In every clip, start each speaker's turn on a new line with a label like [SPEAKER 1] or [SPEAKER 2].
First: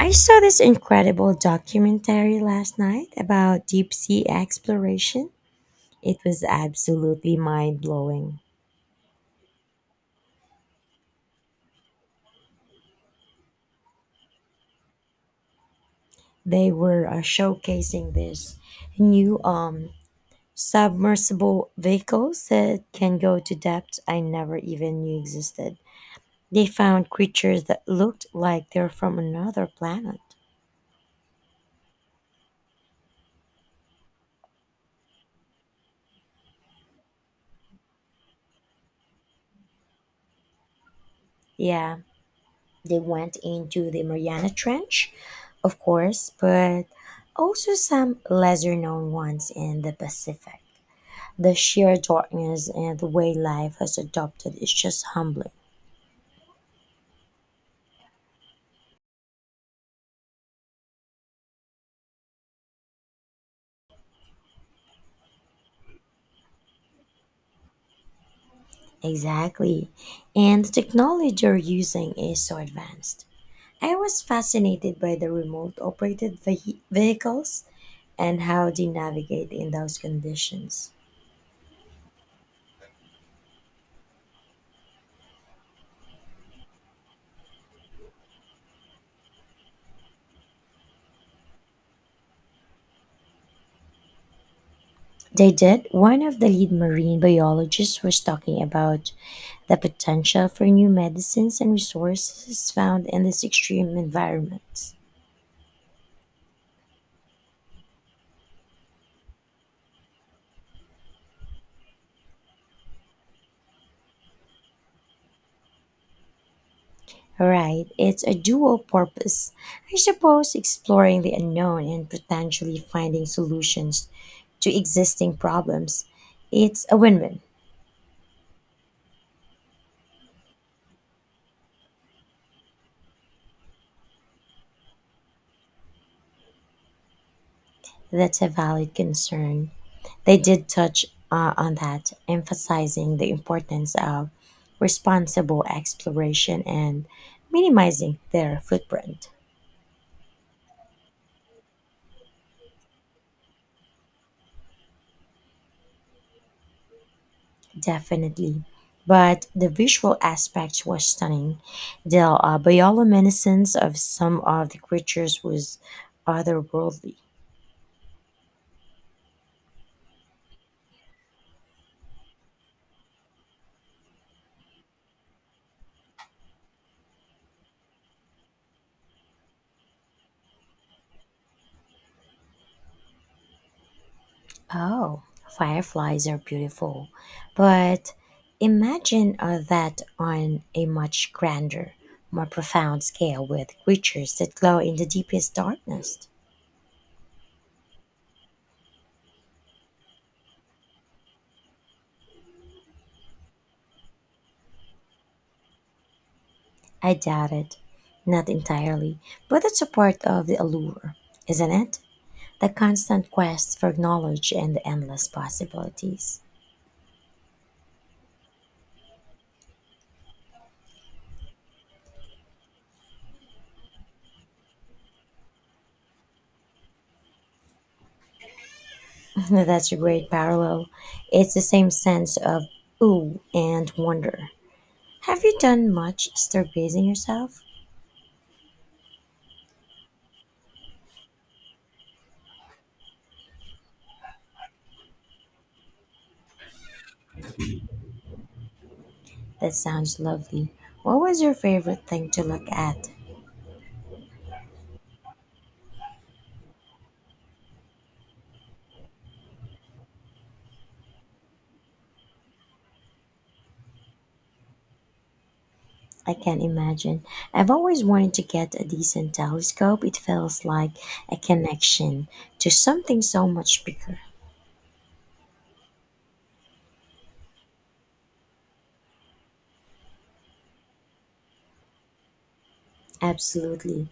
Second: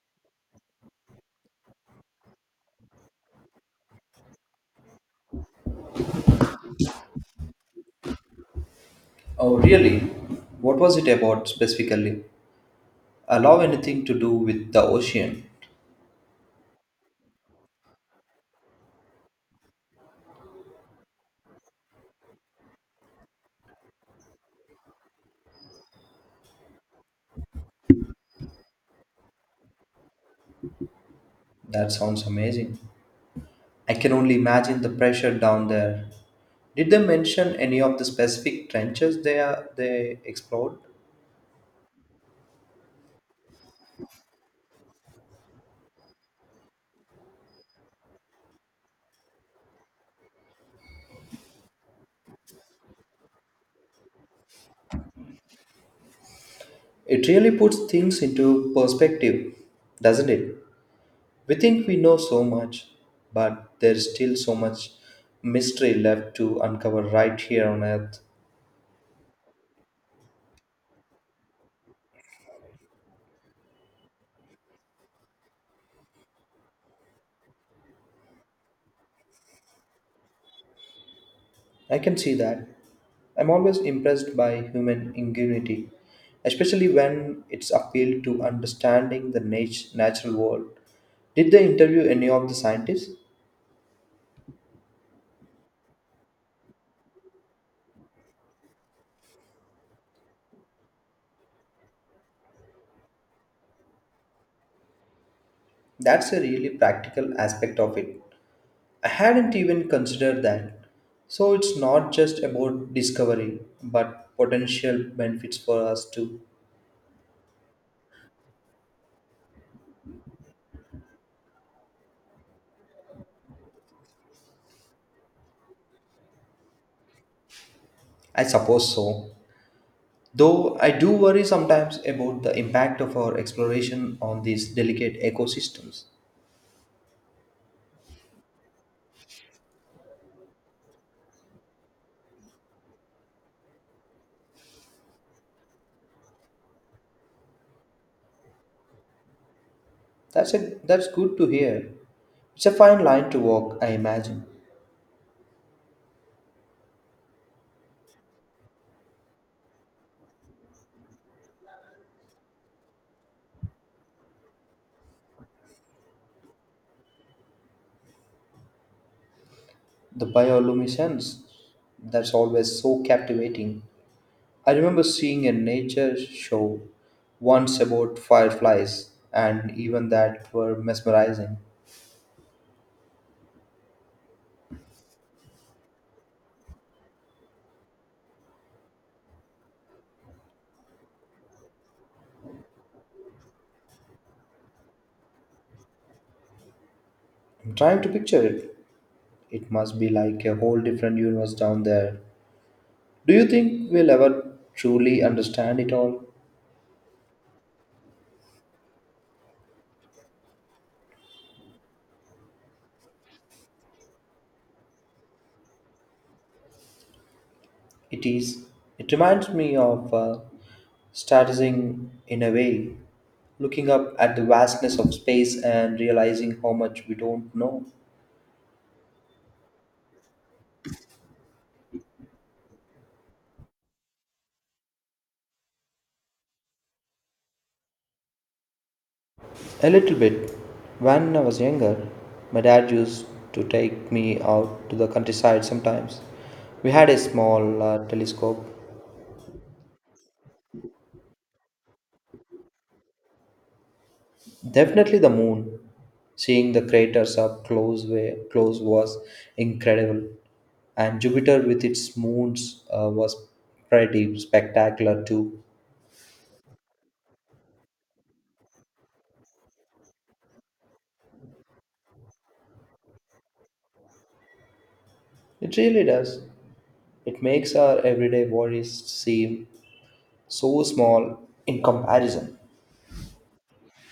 [SPEAKER 1] I saw this incredible documentary last night about deep sea exploration. It was absolutely mind blowing.
[SPEAKER 2] Oh, really? What was it about specifically? I love anything to do with the ocean.
[SPEAKER 1] They were showcasing this new submersible vehicles that can go to depths I never even knew existed. They found creatures that looked like they're from another planet.
[SPEAKER 2] That sounds amazing. I can only imagine the pressure down there. Did they mention any of the specific trenches they explored?
[SPEAKER 1] Yeah, they went into the Mariana Trench, of course, but also some lesser known ones in the Pacific. The sheer darkness and the way life has adopted is just humbling.
[SPEAKER 2] It really puts things into perspective, doesn't it? We think we know so much, but there's still so much mystery left to uncover right here on Earth.
[SPEAKER 1] Exactly. And the technology they're using is so advanced. I was fascinated by the remote operated vehicles and how they navigate in those conditions.
[SPEAKER 2] I can see that. I'm always impressed by human ingenuity, especially when it's appealed to understanding the natural world. Did they interview any of the scientists?
[SPEAKER 1] They did. One of the lead marine biologists was talking about the potential for new medicines and resources found in these extreme environments.
[SPEAKER 2] That's a really practical aspect of it. I hadn't even considered that. So it's not just about discovery, but potential benefits for us too.
[SPEAKER 1] Right, it's a dual purpose. I suppose exploring the unknown and potentially finding solutions to existing problems. It's a win win.
[SPEAKER 2] I suppose so. Though I do worry sometimes about the impact of our exploration on these delicate ecosystems.
[SPEAKER 1] That's a valid concern. They did touch on that, emphasizing the importance of responsible exploration and minimizing their footprint.
[SPEAKER 2] That's good to hear. It's a fine line to walk, I imagine.
[SPEAKER 1] Definitely. But the visual aspect was stunning. The bioluminescence of some of the creatures was otherworldly.
[SPEAKER 2] The bioluminescence, that's always so captivating. I remember seeing a nature show once about fireflies, and even that were mesmerizing.
[SPEAKER 1] Oh, fireflies are beautiful, but imagine that on a much grander, more profound scale with creatures that glow in the deepest darkness.
[SPEAKER 2] I'm trying to picture it. It must be like a whole different universe down there. Do you think we'll ever truly understand it all?
[SPEAKER 1] I doubt it. Not entirely, but it's a part of the allure, isn't it? The constant quest for knowledge and the endless possibilities.
[SPEAKER 2] It is. It reminds me of stargazing in a way, looking up at the vastness of space and realizing how much we don't know.
[SPEAKER 1] That's a great parallel. It's the same sense of ooh and wonder. Have you done much stargazing yourself?
[SPEAKER 2] A little bit. When I was younger, my dad used to take me out to the countryside sometimes. We had a small telescope.
[SPEAKER 1] That sounds lovely. What was your favorite thing to look at?
[SPEAKER 2] Definitely the moon. Seeing the craters up close, close was incredible, and Jupiter with its moons was pretty spectacular too.
[SPEAKER 1] I can imagine. I've always wanted to get a decent telescope. It feels like a connection to something so much bigger.
[SPEAKER 2] It really does. It makes our everyday worries seem so small in comparison.
[SPEAKER 1] Absolutely.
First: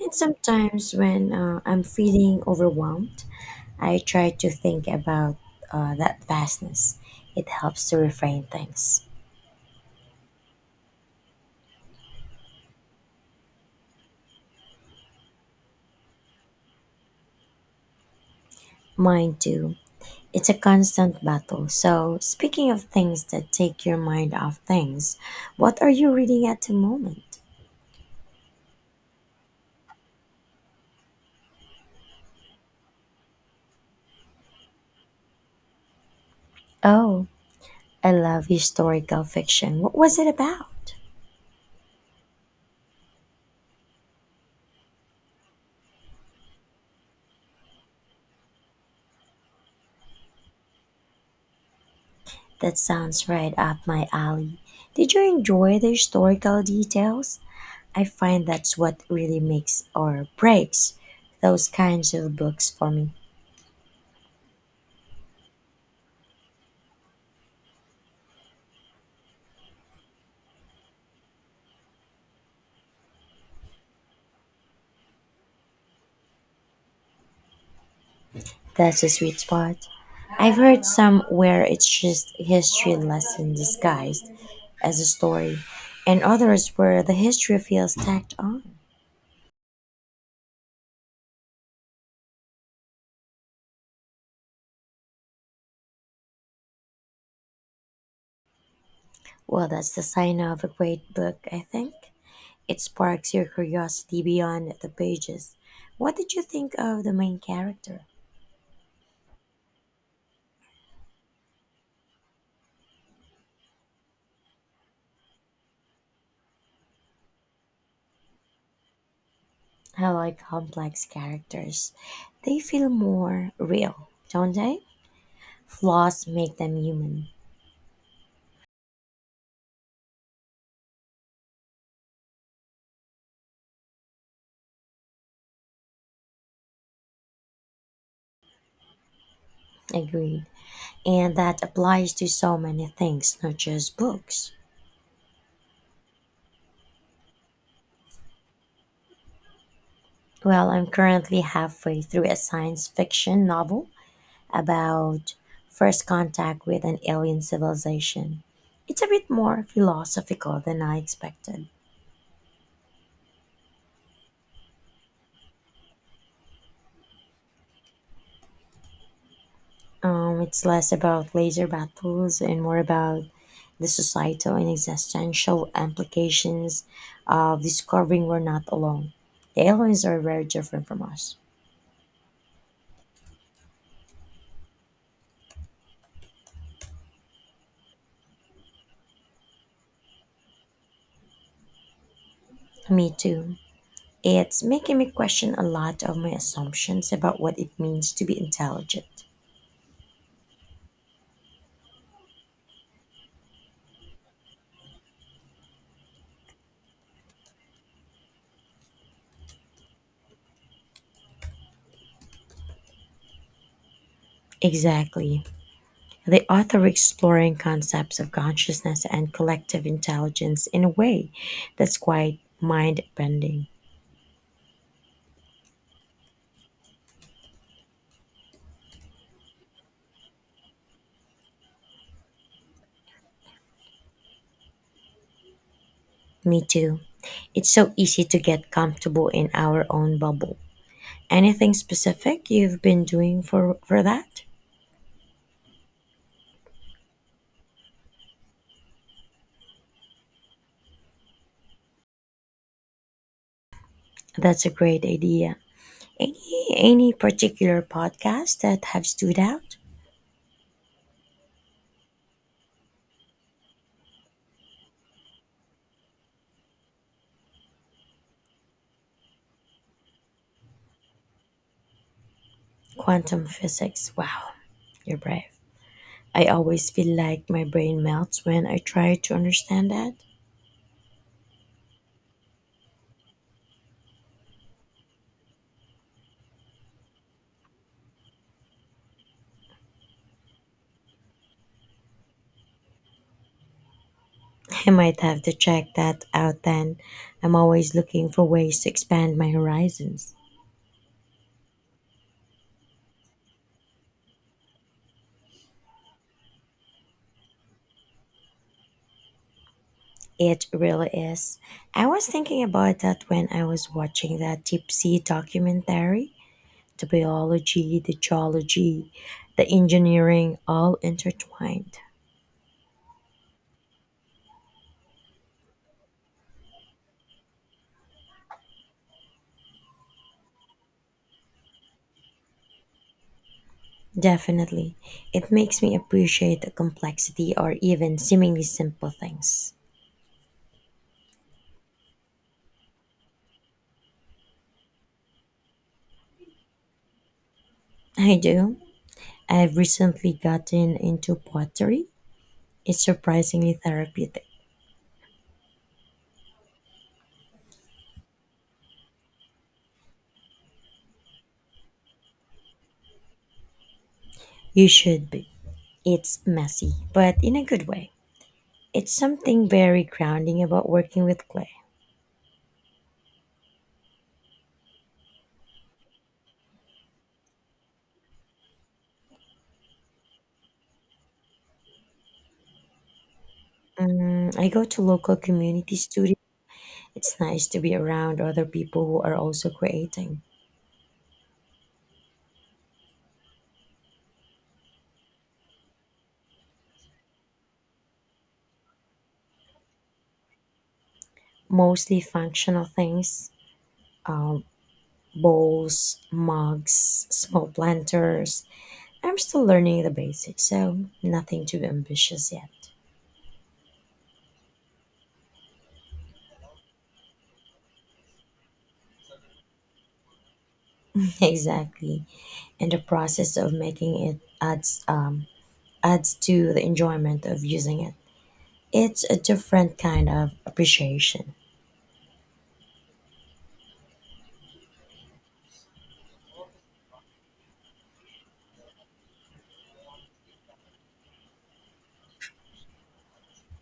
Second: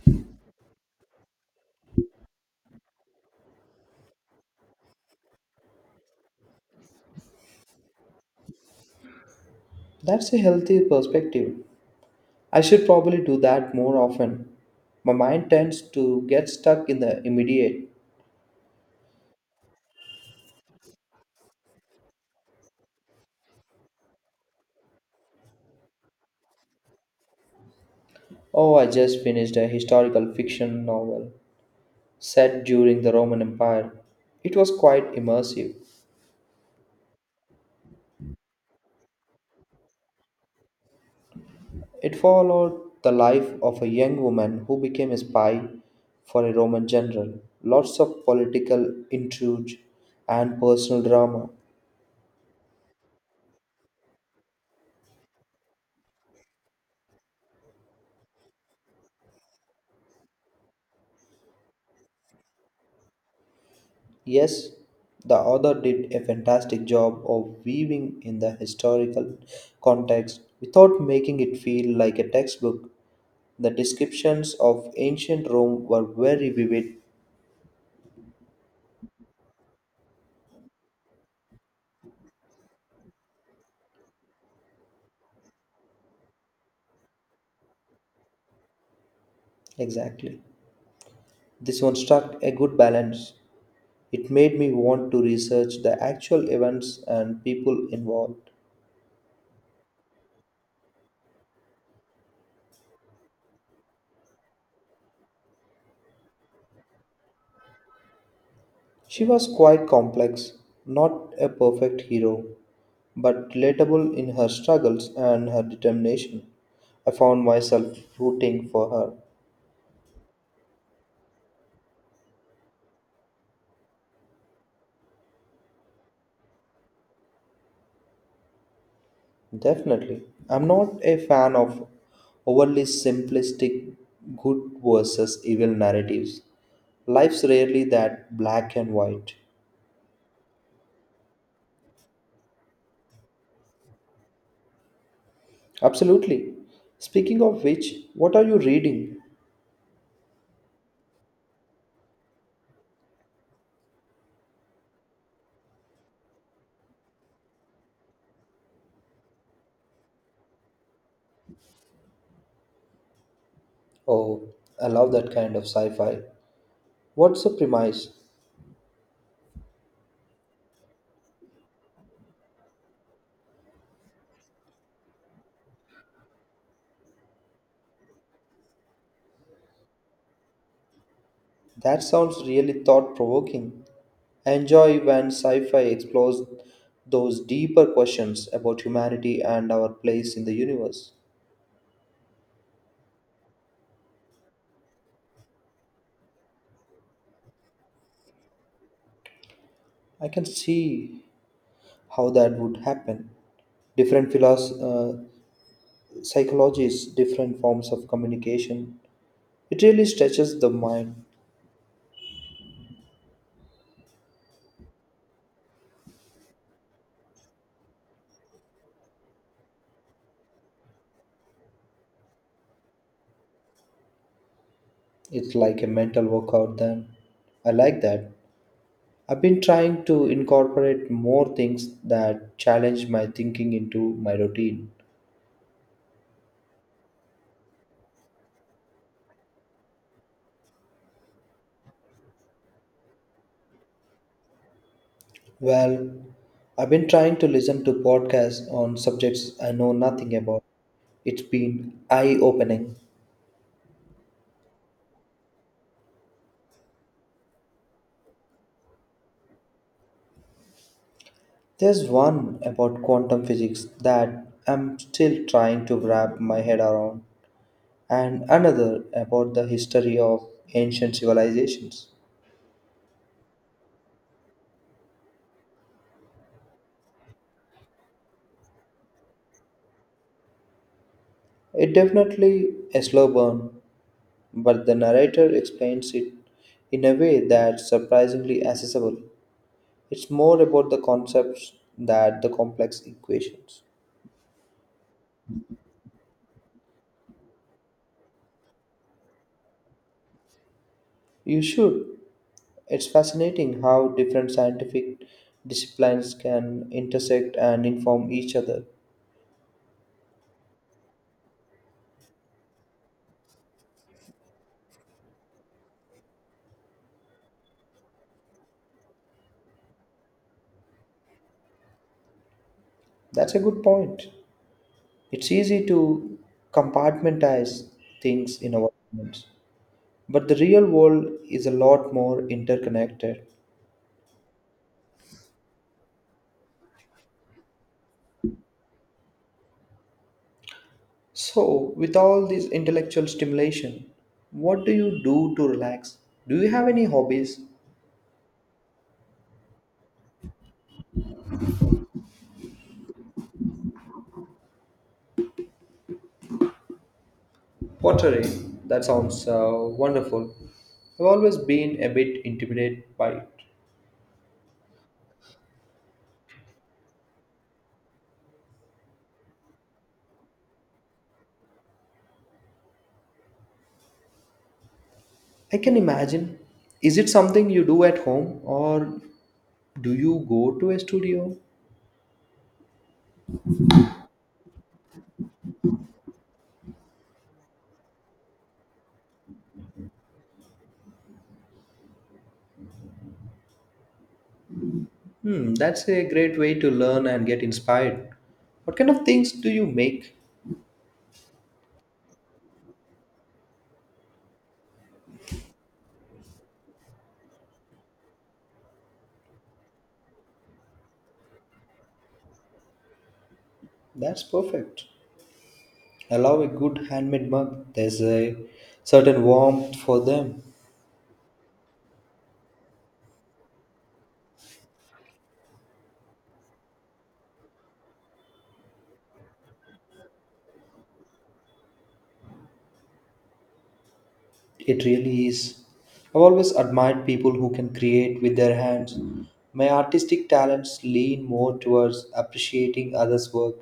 [SPEAKER 1] And sometimes when I'm feeling overwhelmed, I try to think about that vastness. It helps to reframe things.
[SPEAKER 2] That's a healthy perspective. I should probably do that more often. My mind tends to get stuck in the immediate.
[SPEAKER 1] Mine too. It's a constant battle. So, speaking of things that take your mind off things, what are you reading at the moment?
[SPEAKER 2] Oh, I just finished a historical fiction novel set during the Roman Empire. It was quite immersive.
[SPEAKER 1] Oh, I love historical fiction. What was it about?
[SPEAKER 2] It followed the life of a young woman who became a spy for a Roman general. Lots of political intrigue and personal drama.
[SPEAKER 1] That sounds right up my alley. Did you enjoy the historical details? I find that's what really makes or breaks those kinds of books for me.
[SPEAKER 2] Yes, the author did a fantastic job of weaving in the historical context without making it feel like a textbook. The descriptions of ancient Rome were very vivid.
[SPEAKER 1] That's a sweet spot. I've heard somewhere it's just history lesson disguised as a story, and others where the history feels tacked on.
[SPEAKER 2] Exactly. This one struck a good balance. It made me want to research the actual events and people involved.
[SPEAKER 1] Well, that's the sign of a great book, I think. It sparks your curiosity beyond the pages. What did you think of the main character?
[SPEAKER 2] She was quite complex, not a perfect hero, but relatable in her struggles and her determination. I found myself rooting for her.
[SPEAKER 1] I like complex characters. They feel more real, don't they? Flaws make them human.
[SPEAKER 2] Definitely. I'm not a fan of overly simplistic good versus evil narratives. Life's rarely that black and white.
[SPEAKER 1] Agreed. And that applies to so many things, not just books.
[SPEAKER 2] Absolutely. Speaking of which, what are you reading?
[SPEAKER 1] Well, I'm currently halfway through a science fiction novel about first contact with an alien civilization. It's a bit more philosophical than I expected.
[SPEAKER 2] Oh, I love that kind of sci fi. What's the premise?
[SPEAKER 1] It's less about laser battles and more about the societal and existential implications of discovering we're not alone. The aliens are very different from us.
[SPEAKER 2] That sounds really thought provoking. I enjoy when sci fi explores those deeper questions about humanity and our place in the universe.
[SPEAKER 1] Me too. It's making me question a lot of my assumptions about what it means to be intelligent.
[SPEAKER 2] I can see how that would happen. Different psychologies, different forms of communication. It really stretches the mind.
[SPEAKER 1] Exactly. The author exploring concepts of consciousness and collective intelligence in a way that's quite mind bending.
[SPEAKER 2] It's like a mental workout, then. I like that. I've been trying to incorporate more things that challenge my thinking into my routine.
[SPEAKER 1] Me too. It's so easy to get comfortable in our own bubble. Anything specific you've been doing for that?
[SPEAKER 2] Well, I've been trying to listen to podcasts on subjects I know nothing about. It's been eye opening.
[SPEAKER 1] That's a great idea. Any particular podcasts that have stood out?
[SPEAKER 2] There's one about quantum physics that I'm still trying to wrap my head around, and another about the history of ancient civilizations.
[SPEAKER 1] Quantum physics. Wow, you're brave. I always feel like my brain melts when I try to understand that.
[SPEAKER 2] It definitely a slow burn, but the narrator explains it in a way that's surprisingly accessible. It's more about the concepts than the complex equations.
[SPEAKER 1] I might have to check that out then. I'm always looking for ways to expand my horizons.
[SPEAKER 2] You should. It's fascinating how different scientific disciplines can intersect and inform each other.
[SPEAKER 1] It really is. I was thinking about that when I was watching that deep sea documentary. The biology, the geology, the engineering all intertwined.
[SPEAKER 2] That's a good point. It's easy to compartmentalize things in our minds, but the real world is a lot more interconnected.
[SPEAKER 1] Definitely. It makes me appreciate the complexity or even seemingly simple things.
[SPEAKER 2] So, with all this intellectual stimulation, what do you do to relax? Do you have any hobbies?
[SPEAKER 1] I do. I've recently gotten into pottery. It's surprisingly therapeutic.
[SPEAKER 2] Pottery. That sounds wonderful. I've always been a bit intimidated by it.
[SPEAKER 1] You should be. It's messy, but in a good way. It's something very grounding about working with clay.
[SPEAKER 2] I can imagine. Is it something you do at home or do you go to a studio?
[SPEAKER 1] Mm, I go to local community studio. It's nice to be around other people who are also creating
[SPEAKER 2] Hmm, that's a great way to learn and get inspired. What kind of things do you make?
[SPEAKER 1] mostly functional things um, bowls, mugs, small planters. I'm still learning the basics, so nothing too ambitious yet.
[SPEAKER 2] That's perfect. I love a good handmade mug. There's a certain warmth for them.
[SPEAKER 1] Exactly. And the process of making it adds adds to the enjoyment of using it. It's a different kind of appreciation.
[SPEAKER 2] It really is. I've always admired people who can create with their hands. My artistic talents lean more towards appreciating others' work.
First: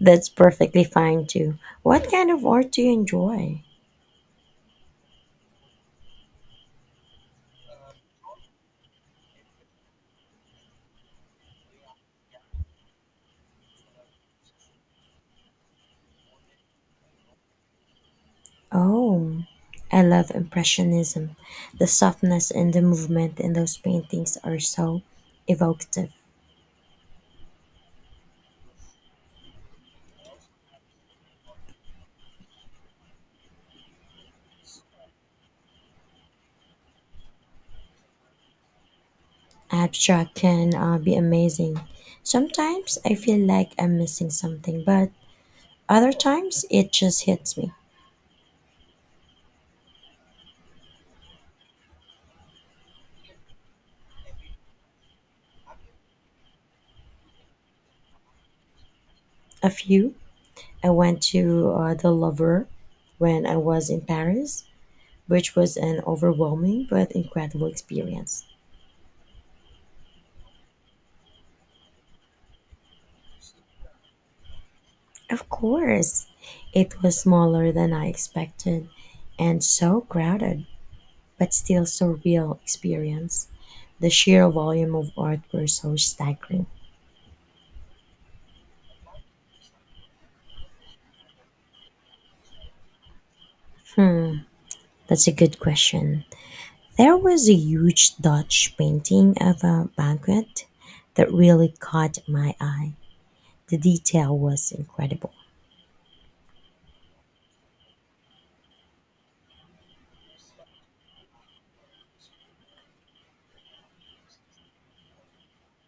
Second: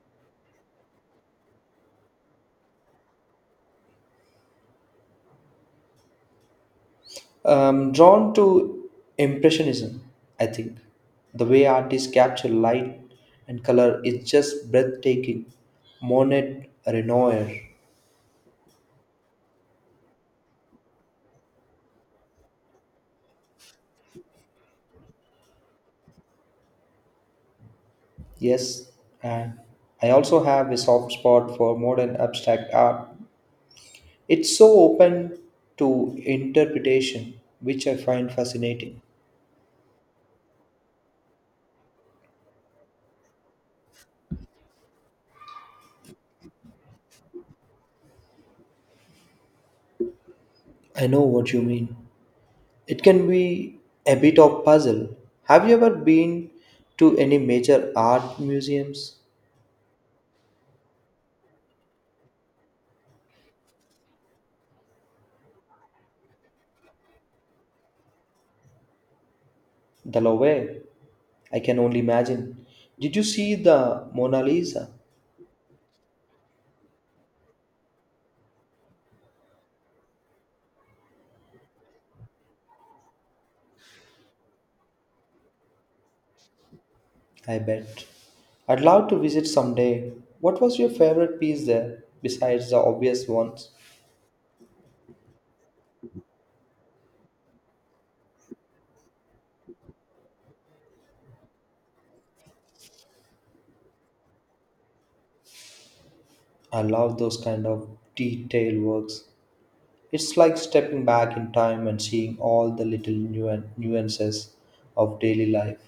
[SPEAKER 1] That's perfectly fine too. What kind of art do you enjoy?
[SPEAKER 2] I'm drawn to Impressionism, I think. The way artists capture light and color is just breathtaking. Monet, Renoir.
[SPEAKER 1] Oh, I love impressionism. The softness and the movement in those paintings are so evocative.
[SPEAKER 2] Yes, and I also have a soft spot for modern abstract art. It's so open to interpretation, which I find fascinating.
[SPEAKER 1] Abstract can be amazing. Sometimes I feel like I'm missing something, but other times it just hits me.
[SPEAKER 2] I know what you mean. It can be a bit of puzzle. Have you ever been to any major art museums?
[SPEAKER 1] A few, I went to The Louvre, when I was in Paris, which was an overwhelming but incredible experience.
[SPEAKER 2] The Louvre? I can only imagine. Did you see the Mona Lisa?
[SPEAKER 1] Of course, it was smaller than I expected and so crowded, but still so real experience. The sheer volume of art were so staggering.
[SPEAKER 2] I bet. I'd love to visit someday. What was your favorite piece there besides the obvious ones?
[SPEAKER 1] Hmm, that's a good question. There was a huge Dutch painting of a banquet that really caught my eye. The detail was incredible.
[SPEAKER 2] I love those kind of detailed works. It's like stepping back in time and seeing all the little nuances of daily life.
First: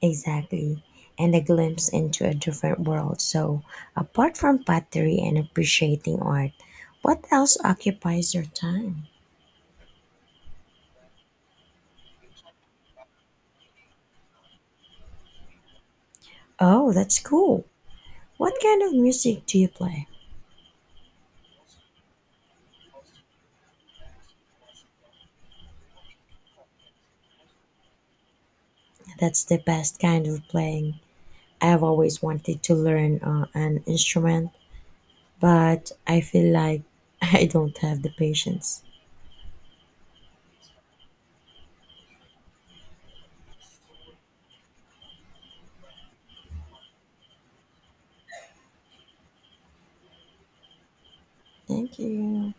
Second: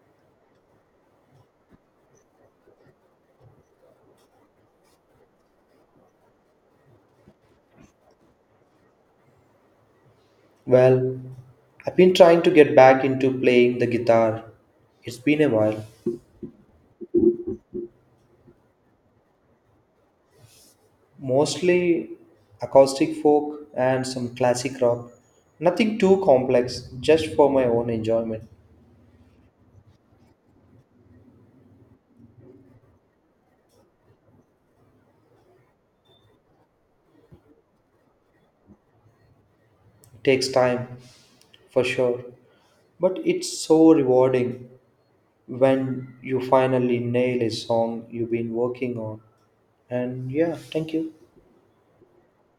[SPEAKER 1] Exactly. And a glimpse into a different world. So, apart from pottery and appreciating art, what else occupies your time?
[SPEAKER 2] Well, I've been trying to get back into playing the guitar. It's been a while.
[SPEAKER 1] Oh, that's cool. What kind of music do you play?
[SPEAKER 2] Mostly acoustic folk and some classic rock. Nothing too complex, just for my own enjoyment.
[SPEAKER 1] That's the best kind of playing. I've always wanted to learn an instrument, but I feel like I don't have the patience.
[SPEAKER 2] It takes time, for sure. But it's so rewarding when you finally nail a song you've been working on. And yeah, thank you.
[SPEAKER 1] Thank you.